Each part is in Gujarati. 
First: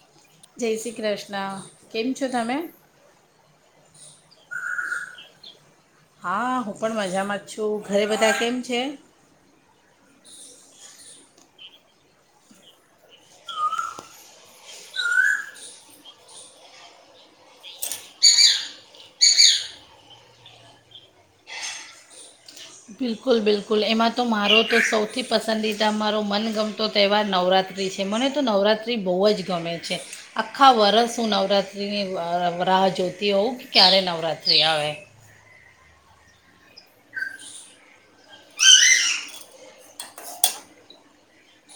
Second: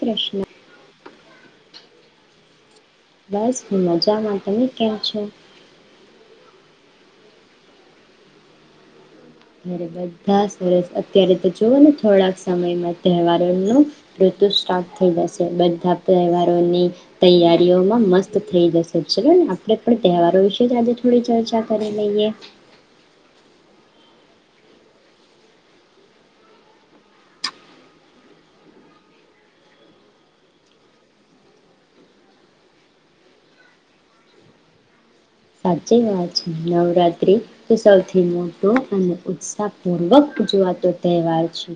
કૃષ્ણ જય શ્રી કૃષ્ણ. ના કેમ છો તમે? બસ મજામાં. તમે કેમ છો? હા હું પણ મજામાં જ છું. ઘરે બધા કેમ છે? ઘરે બધા સરસ અત્યારે તો જોવો ને થોડાક સમયમાં તહેવારોનું ઋતુ સ્ટાર્ટ થઈ જશે બધા તહેવારોની તૈયારીઓમાં મસ્ત થઈ જશે ચલો ને આપણે પણ તહેવારો વિશે જ આજે થોડી ચર્ચા કરી લઈએ બિલકુલ બિલકુલ એમાં તો મારો તો સૌથી પસંદીદા મારો મનગમતો તહેવાર નવરાત્રિ છે મને તો નવરાત્રિ બહુ જ ગમે છે આખા વરસ હું નવરાત્રિની વાહ રાહ જોતી હોઉં કે ક્યારે નવરાત્રિ આવે સાચી વાત છે નવરાત્રી તો સૌથી મોટો અને ઉત્સાહ પૂર્વક જોવાતો તહેવાર છે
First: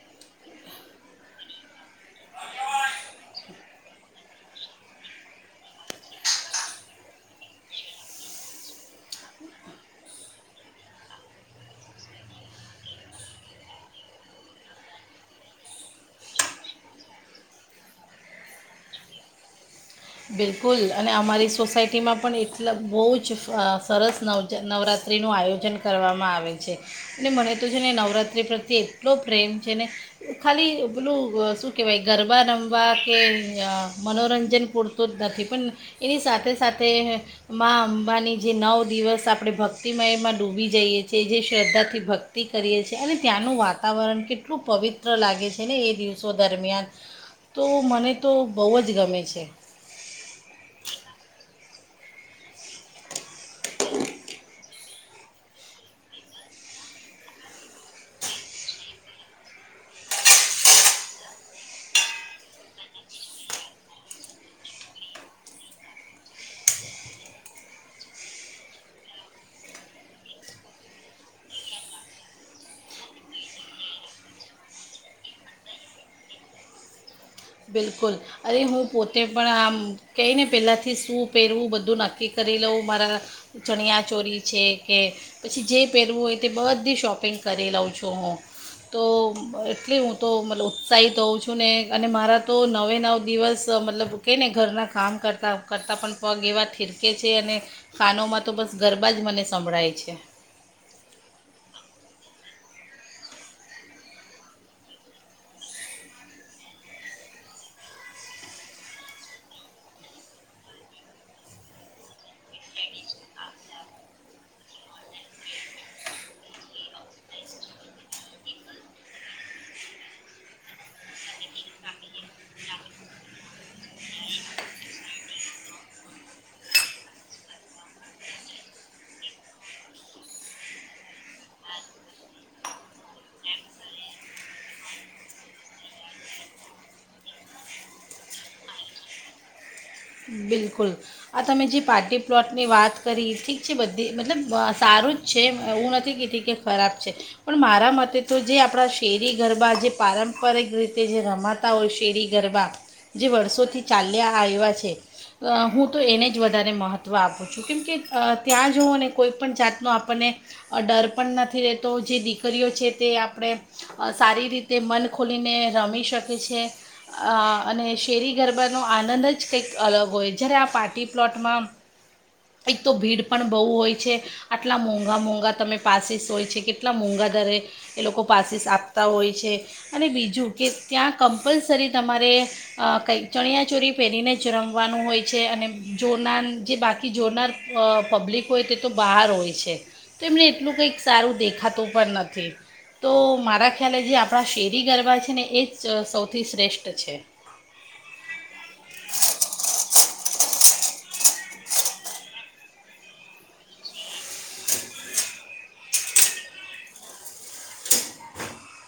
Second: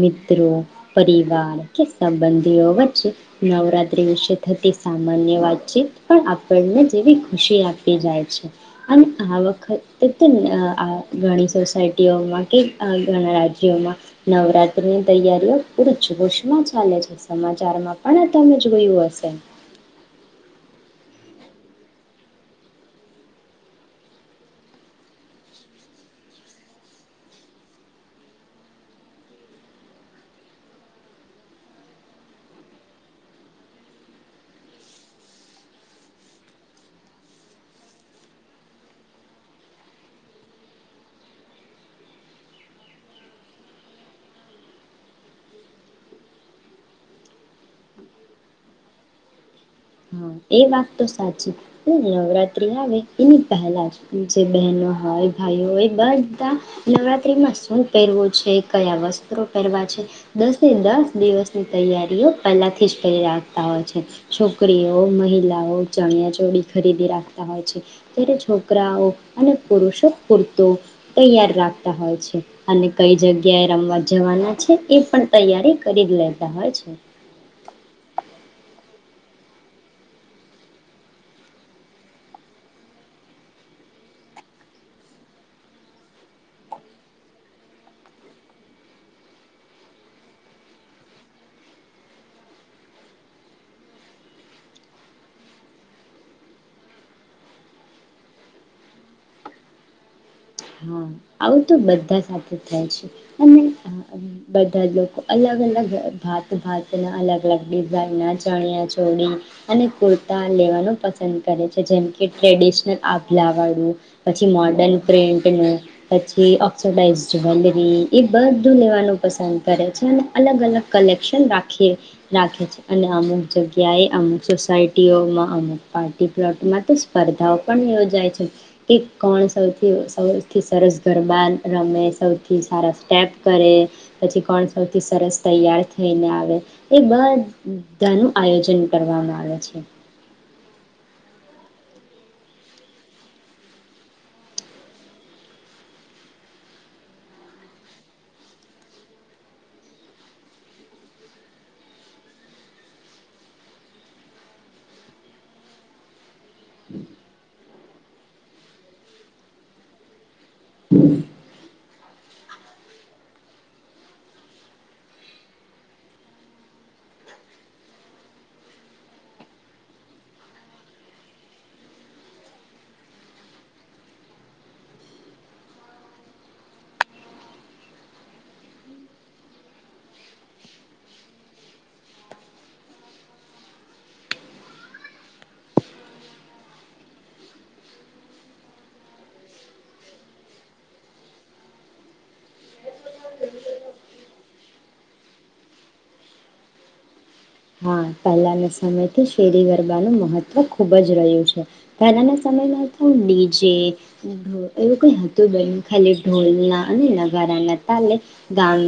મિત્રો પરિવાર કે સંબંધીઓ વચ્ચે નવરાત્રી વિશે થતી સામાન્ય વાતચીત પણ આપણને જેવી ખુશી આપ કે જાય છે અને આ વખતે તો ઘણી સોસાયટીઓમાં કે, ઘણા રાજ્યોમાં નવરાત્રીની તૈયારીઓ પૂર જોશમાં ચાલે છે. સમાચારમાં પણ આ તમે જોયું હશે. બિલકુલ અને અમારી સોસાયટીમાં પણ એટલા બો જ સરસ નવ નવરાત્રિનું આયોજન કરવામાં આવે છે અને મને તો છે ને નવરાત્રિ પ્રત્યે એટલો પ્રેમ છે, ને ખાલી પેલું શું કહેવાય ગરબા રમવા કે મનોરંજન પૂરતું તો જ નથી પણ એની સાથે સાથે મા અંબાની જે નવ દિવસ આપણે ભક્તિમયમાં ડૂબી જઈએ છીએ. જે શ્રદ્ધાથી ભક્તિ કરીએ છીએ અને ત્યાંનું વાતાવરણ કેટલું પવિત્ર લાગે છે ને એ દિવસો દરમિયાન તો મને તો બોવ જ ગમે છે. હા, એ વાત તો સાચી. શું નવરાત્રી આવે એની પહેલાં જ જે બહેનો હોય, ભાઈઓ હોય બધા નવરાત્રીમાં શું પહેરવું છે, કયા વસ્ત્રો પહેરવા છે. દસે દસ દિવસની તૈયારીઓ પહેલા થી જ કરી રાખતા હોય છે. છોકરીઓ કોય મહિલાઓ ચણિયા ચોળી ખરીદી રાખતા હોય છે, ત્યારે છોકરાઓ અને પુરુષો પૂરતો તૈયાર રાખતા હોય છે અને કઈ જગ્યાએ રમવા જવાના છે, એ પણ તૈયારી કરી જ લેતા હોય છે. બિલકુલ, અરે હું પોતે પણ આમ કેયને પેલા થી શું પહેરવું બધું નક્કી કરી લઉં. મારા ચણિયા ચોરી છે, કે પછી જે પહેરવું હોય તે બધી શોપિંગ કરી લઉં છું. હું તો એટલી હું તો મ ઉત્સાહિત હોઉં છું ને અને મારા તો નવે નવ દિવસ મતલબ કેય ને ઘરના કામ કરતા કરતાં પણ પગ એવા થિરકે છે અને કાનોમાં તો બસ ગરબા જ મને સંભળાય છે. હા આવું તો બધા સાથે થાય છે અને બધા જ લોકો અલગ-અલગ, ભાત ભાતના, અલગ-અલગ ડિઝાઇન ના ચણિયા ચોડી અને કુર્તા લેવાનું પસંદ કરે છે, જેમકે ટ્રેડિશનલ આભલા વાળું પછી મોર્ડન પ્રિન્ટનું. પછી ઓક્સોડાઇઝ જ્વેલરી એ બધું લેવાનું પસંદ કરે છે અને અલગ-અલગ કલેક્શન રાખીએ રાખે છે અને અમુક જગ્યાએ અમુક સોસાયટીઓમાં, અમુક પાર્ટી પ્લોટમાં તો સ્પર્ધાઓ પણ યોજાય છે કે કોણ સૌથી સૌથી સરસ ગરબા રમે, સૌથી સારા સ્ટેપ કરે પછી કોણ સૌથી સરસ તૈયાર થઈને આવે એ બધાનું આયોજન કરવામાં આવે છે. બિલકુલ, આ તમે જે પાર્ટી પ્લોટની વાત કરી ઠીક છે, બધી મતલબ સારું જ છે એવું નથી કેતી કે ખરાબ છે પણ મારા મતે તો જે આપણા શેરી ગરબા, જે પારંપરિક રીતે જે રમાતા હોય, શેરી ગરબા જે વર્ષોથી ચાલ્યા આયવા છે. હું તો એને જ વધારે મહત્ત્વ આપું છું કેમકે ત્યાં જઉં અને કોઈ પણ જાતનો આપણને ડર પણ નથી રહેતો. જે દીકરીઓ છે તે આપણે સારી રીતે મન ખોલીને રમી શકી છે અને અ શેરી ગરબાનો આનંદ જ કંઈક અલગ હોય. જ્યારે આ પાર્ટી પ્લોટમાં એક તો ભીડ પણ બહુ હોય છે. આટલા મોંઘા મોંઘા તમે પાસીસ હોય છે. કેટલા મોંઘા દરે એ લોકો પાસીસ આપતા હોય છે અને બીજું કે ત્યાં કમ્પલસરી તમારે કંઈ ચણિયા ચોરી પહેરીને જ રમવાનું હોય. છે અને જોનાર, જે બાકી જોનાર પબ્લિક હોય તે તો બહાર હોય છે, તો એમને એટલું કંઈક સારું દેખાતું પણ નથી. તો મારા ખ્યાલે જે આપણા શેરી ગરબા છે ને એ જ સૌથી શ્રેષ્ઠ છે. હા, પહેલાના સમય થી શેરી ગર ગરબાનું મહત્વ ખુ ખૂબ જ રહ્યું છે. પહેલાના સમયમાં તો ડીજે એવું કઈ હતું, બન ખાલી ઢોલના અને નગારા ના તાલે ગામ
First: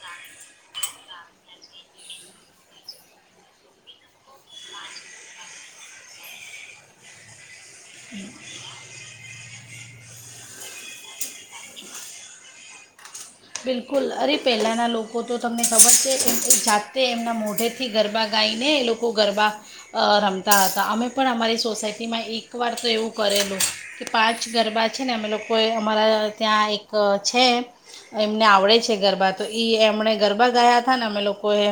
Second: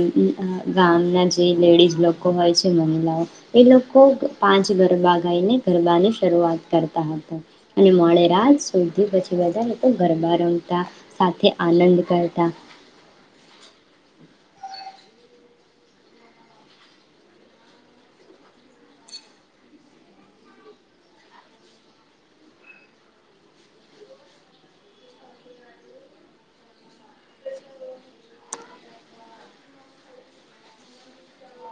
ગામના જે લેડીઝ લોકો હોય છે, મહિલાઓ એ લોકો પાંચ ગરબા ગાઈને ગરબાની શરૂઆત કરતા હતા અને મોડે રાત સુધી પછી બધા લોકો ગરબા રમતા સાથે આનંદ કરતા. બિલકુલ, અરે પહેલાંના લોકો તો તમને ખબર છે એમ જાતે એમના મોઢેથી ગરબા ગાઈને એ લોકો ગરબા અ રમતા હતા. અમે પણ અમારી સોસાયટીમાં એક વાર તો એવું કરેલું કે પાંચ ગરબા છે ને અમે લોકોએ અમારા ત્યાં એક છે એમને આવડે છે. ગરબા તો ઈ એમણે ગરબા ગાયતા ને અમે લોકોએ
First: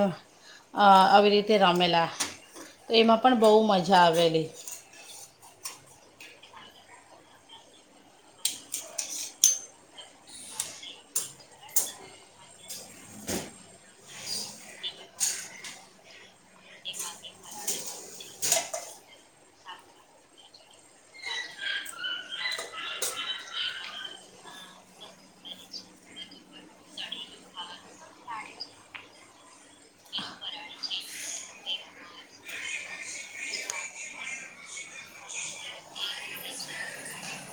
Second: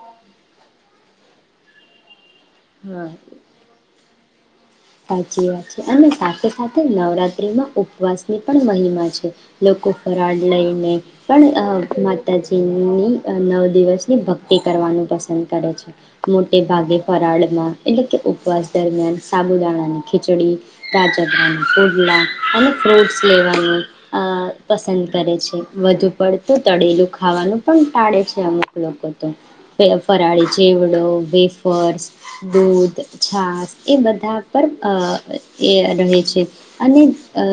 અ આવી રીતે રમેલા તો હા એમાં પણ બો મજા આવેલી. સાચી વાત છે અને સાથે સાથે નવરાત્રીમાં ઉપવાસની પણ મહિમા છે. લોકો ફરાળ લઈને પણ અ માતાજીની નવ દિવસની ભક્તિ કરવાનું પસંદ કરે છે. મોટે ભાગે ફરાળમાં એટલે કે ઉપવાસ દરમિયાન સાબુદાણા અને ખીચડી, રાજગરા ના ફોડલા અને ફ્રૂટ્સ લેવાનું અ પસંદ કરે છે. વધુ પડતું તળેલું ખાવાનું પણ ટાળે છે. અમુક લોકો તો ફરાળી ચેવડો, વેફર્સ, દૂધ, છાસ એ બધા પર એ રહે છે અને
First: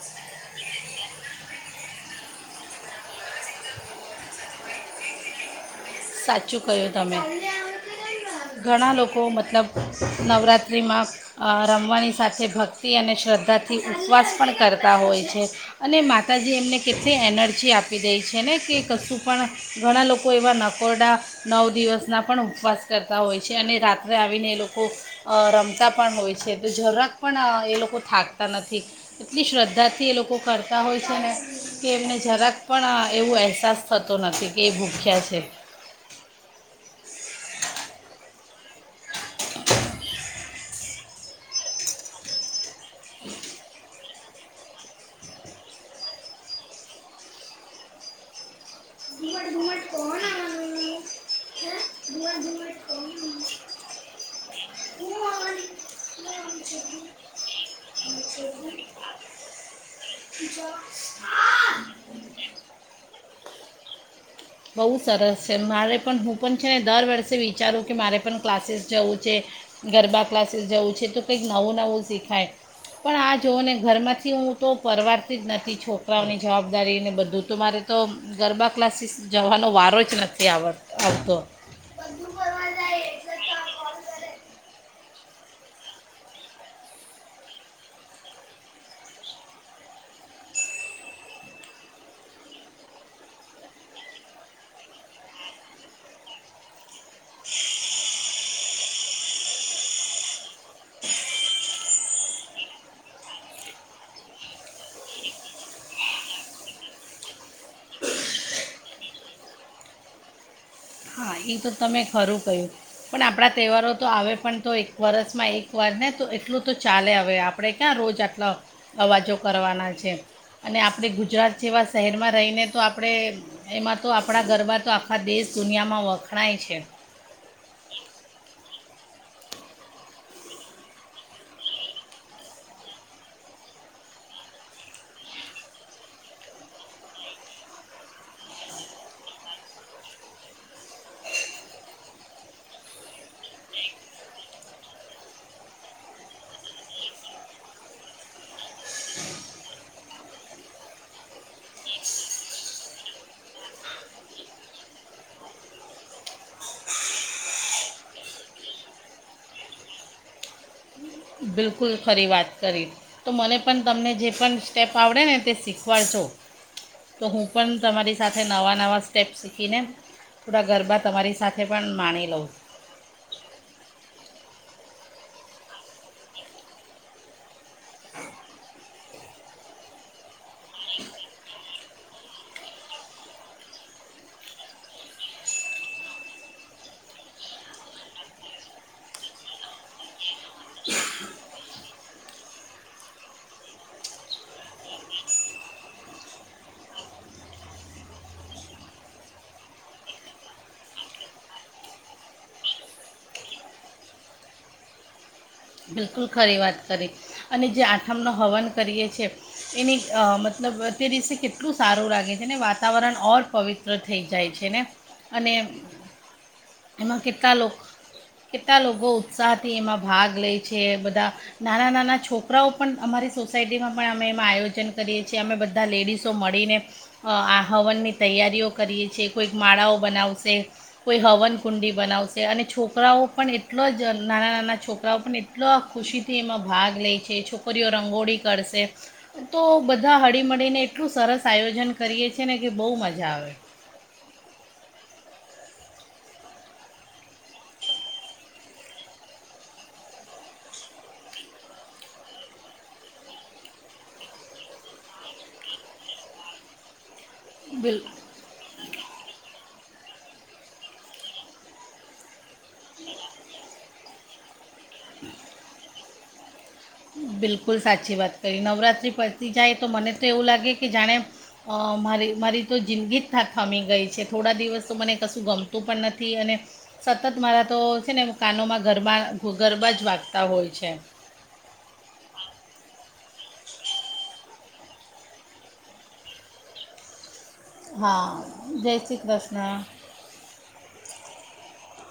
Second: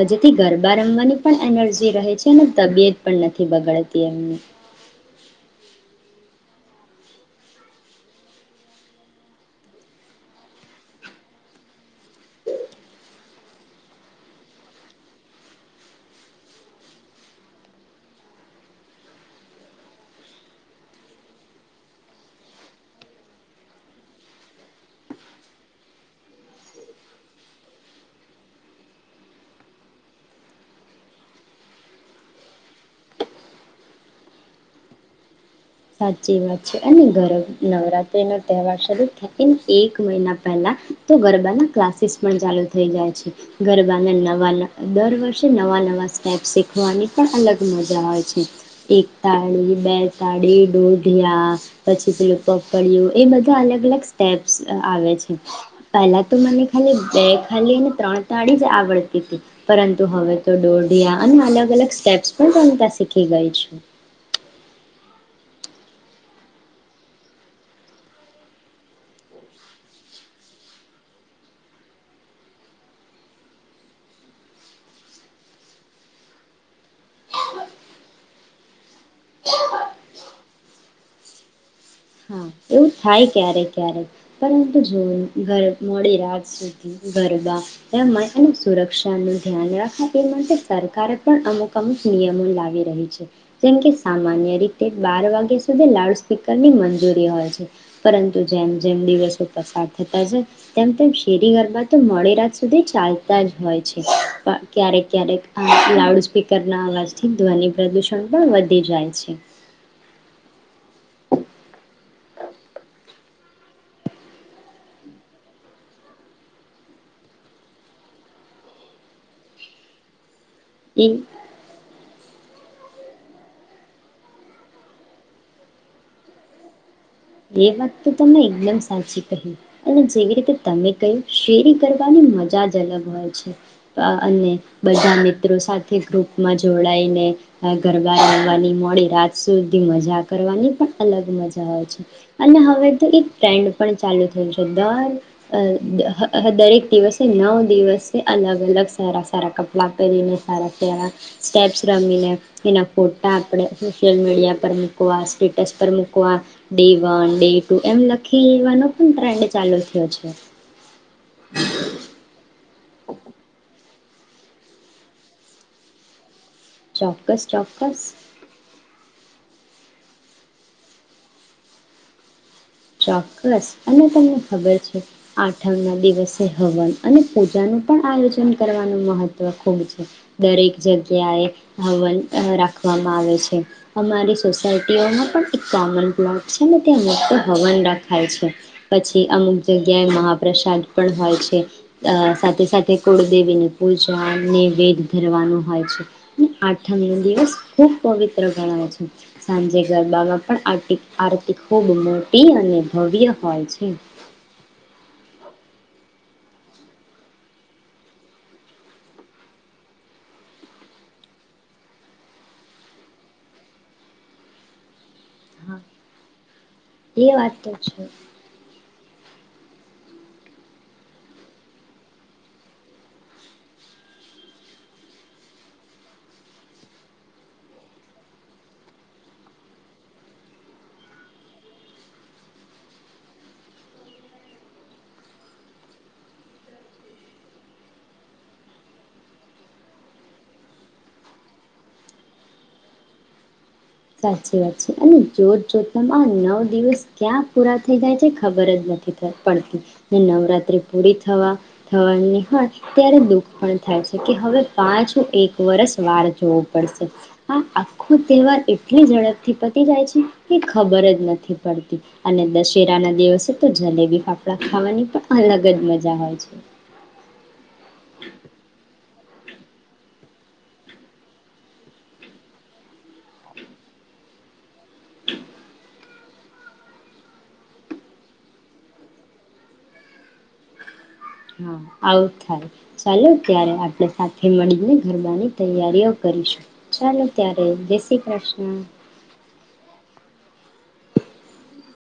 જેથી ગરબા રમવાની પણ એનર્જી રહે છે અને તબિયત પણ નથી બગાડતી એમની. સાચું કહ્યું તમે ઘણા લોકો મતલબ નવરાત્રિમાં અ રમવાની સાથે ભક્તિ અને શ્રદ્ધાથી ઉપવાસ પણ કરતા હોય છે અને માતાજી એમને કેટલી એનર્જી આપી દે છે ને કે, કશું પણ ઘણા લોકો એવા ન નકોરડા નવ દિવસના પણ ઉપવાસ કરતા હોય છે અને રાત્રે આવીને એ લોકો અ રમતા પણ હોય છે, તો જરાક પણ એ લોકો થાકતા નથી એટલી શ્રદ્ધાથી એ લોકો કરતા હોય છે ને કે એમને જરાક પણ એવો અહેસાસ થતો નથી કે એ ભૂખ્યા છે. સાચી વાત છે અને ગર નવરાત્રીનો તહેવાર શરૂ થાય એમ, એક મહિના પહેલા તો ગરબાના ક્લાસીસ પણ ચાલુ થઈ જાય છે. ગરબાને નવા દર વર્ષે નવા નવા સ્ટેપ શીખવાની પણ અલગ મજા આવે છે, એક ઘુમટ તાળી, ઘુમટ બે કોણ તાળી આવવાનું હે? દોઢિયા પછી, પેલું ઘુમટ ઘુમટ કોણ પપળિયું એ આવવાનું? બધા અલગ-અલગ સ્ટેપ્સ આવે હું છે. આવવાની પહેલા તો મને ઈચ્છા છે. ખાલી બે ખાલી અને ત્રણ તાળી જ આવડતી હતી, પરંતુ હવે તો દોઢિયા અને અલગ-અલગ સ્ટેપ્સ પણ રમતા શીખી ગઈ છું. બહુ સરસ છે. મારે પણ હું પણ છે ને દર વર્ષે વિચારું કે, મારે પણ ક્લાસીસ જવું છે. ગરબા ક્લાસીસ જવું છે, તો કંઈક નવું નવું શીખાય પણ આ જોવને ઘરમાંથી હું તો પરવારતી જ નથી. છોકરાઓની જવાબદારીને બધું તો મારે તો ગરબા ક્લાસીસ જવાનું નો વારો જ નથી આવ આવતો હા એવું થાય, ક્યારેક ક્યારેક, પરંતુ જોવોને ગર મોડી રાત સુધી ગરબા [unintelligible] અને સુરક્ષાનું ધ્યાન રાખવા તે માટે સરકારે પણ અમુક અમુક નિયમો લાવી રહી છે, જેમકે સામાન્ય રીતે બાર વાગ્યા સુધી લાઉડ સ્પીકરની મંજૂરી હોય છે. પરંતુ જેમ જેમ દિવસો પસાર થતા છે, તેમ તેમ શેરી ઘરમાં તો મોડી રાત સુધી ચાલતા જ હોય છે પણ ક્યારેક ક્યારેક આ લાઉડ સ્પીકર ના અવાજથી ધ્વનિ પ્રદુષણ પણ વધી જાય છે. હા, એ તો તમે ખરું કહ્યું પણ આપણા તહેવારો તો આવે પણ તો એક વરસમાં એકવાર ને તો એટલું તો ચાલે હવે, આપણે ક્યાં રોજ આટલા અવાજો કરવાના છે. અને આપણે એ ગુજરાત જેવા શહેરમાં રહીને તો આપણે, એમાં તો આપણા ગરબા તો આખા દેશ, દુનિયામાં વ વખણાય છે. એ વાત તો તમે એકદમ સાચી કહી અને જેવી રીતે તમે કહ્યું, શેરી ગરબા ની મજા જ અલગ હોય છે અને બધા મિત્રો સાથે ગ્રુપમાં જોડાઈને, આ ગરબા રમવાની મોડી રાત સુધી મજા કરવાની પણ અલગ મજા હોય છે. અને હવે તો એક ટ્રેન્ડ પણ ચાલુ થયું છે. દર દરેક દિવસે નવ દિવસે અલગ અલગ, સારા સારા કપડા પહેરીને, સારા સારા સ્ટેપ્સ રમીને એના ફોટા આપણે સોશિયલ મીડિયા પર મૂકવા સ્ટેટસ પર મૂકવા ડે વન, ડે ટુ એમ લખી લેવાનો પણ ટ્રેન્ડ ચાલુ થયો છે. બિલકુલ, ખરી વાત. કરી, તો મને પણ તમને જે પણ સ્ટેપ આવડે ને તે શીખવાડજો. તો ચોક્કસ હું પણ ચોક્કસ તમારી સાથે નવા નવા સ્ટેપસ શીખ [unintelligible] ને થોડા ગરબા તમારી સાથે પણ માણી લઉં. ચોક્કસ અને તમને ખબર છે, આઠમ ના દિવસે હવન અને પૂજાનું પણ આયોજન કરવાનું મહત્વ ખૂબ છે. દરેક જગ્યાએ હવન રાખવામાં આવે છે. અમારી સોસાયટીઓમાં પણ એક કોમન પ્લોટ છે, ને ત્યાં હવન રખાય છે, પછી અમુક જગ્યાએ મહાપ્રસાદ પણ હોય છે, સાથે સાથે કુળદેવીની પૂજા અને વેદ ધરવાનું હોય છે. આઠમનો દિવસ ખૂબ પવિત્ર ગણાય છે સાંજે ગરબામાં પણ અરતી આરતી ખૂબ મોટી મોટી અને ભવ્ય હોય છે. બિલકુલ ખરી વાત કરી અને જે આઠમનો હવન કરીએ છે, એની મતલબ તે દિવસે કેટલું સારું લાગે છે ને વાતાવરણ ઔર પવિત્ર થઈ જાય છે ને. અને એમાં એ વાત કેટલા તો લોક છે. કેટલા લોકો સાથી એમાં ભાગ લેય છે. બધા નાના નાના છોકરાઓ પણ અમારી સોસાયટીમાં પણ અમે એમાં આયોજન કરીએ છીએ. અમે બધા લેડીસો મળીને આ હવનની તૈયારીઓ કરીએ છીએ કોઈક માળાઓ બનાવશે, કોઈ હવન કુંડી બનાવશે અને છોકરાઓ પણ એટલો જ નાના નાના છોકરાઓ પણ એટલો જ એટલો ખુશીથી એમાં ભાગ લે છે. છોકરીઓ રંગોળી કરશે, તો બધા હળીમળીને એટલું સરસ આયોજન કરીએ છે ને કે બો મજા આવે. સાચી વાત છે અને જોત જોતમાં આ નવ દિવસ ક્યાં પૂરા થઈ જાય છે ખબર જ નથી પડતી. ને નવરાત્ર્રી પૂરી થવા થવાની હોય ત્યારે દુઃખ પણ થાય છે કે હવે પાછું એક વરષ વાળ જોવું પડશે. હા બિલ આખો તહેવાર એ ને ઝડપથી પતી જાય છે એ ખબર જ નથી પડતી અને દશ દશેરા ના દિવસે તો જલેબી ફાફડા ખાવાની પણ અલગ જ મજા હોય. છે. બિલક બિલકુલ સાચી વાત કરી. નવરાત્રી પતી જાય તો મને તો એવું લાગે કે જાણે મારી મારી તો જિંદગી જ તા થમી ગઈ છે. થોડા દિવસ તો મને કશું ગમતું પણ નથી અને સતત મારા તો છે ને કાનોમાં ગરબા ગરબા જ વાગતા હોય છે. હા, આવું થાય. ચાલો, ત્યારે આપણે સાથે મળીને ગરબાની તૈયારીઓ કરીશું ચાલો. ત્યારે જય શ્રી હા, કૃષ્ણ જય શ્રી કૃષ્ણ.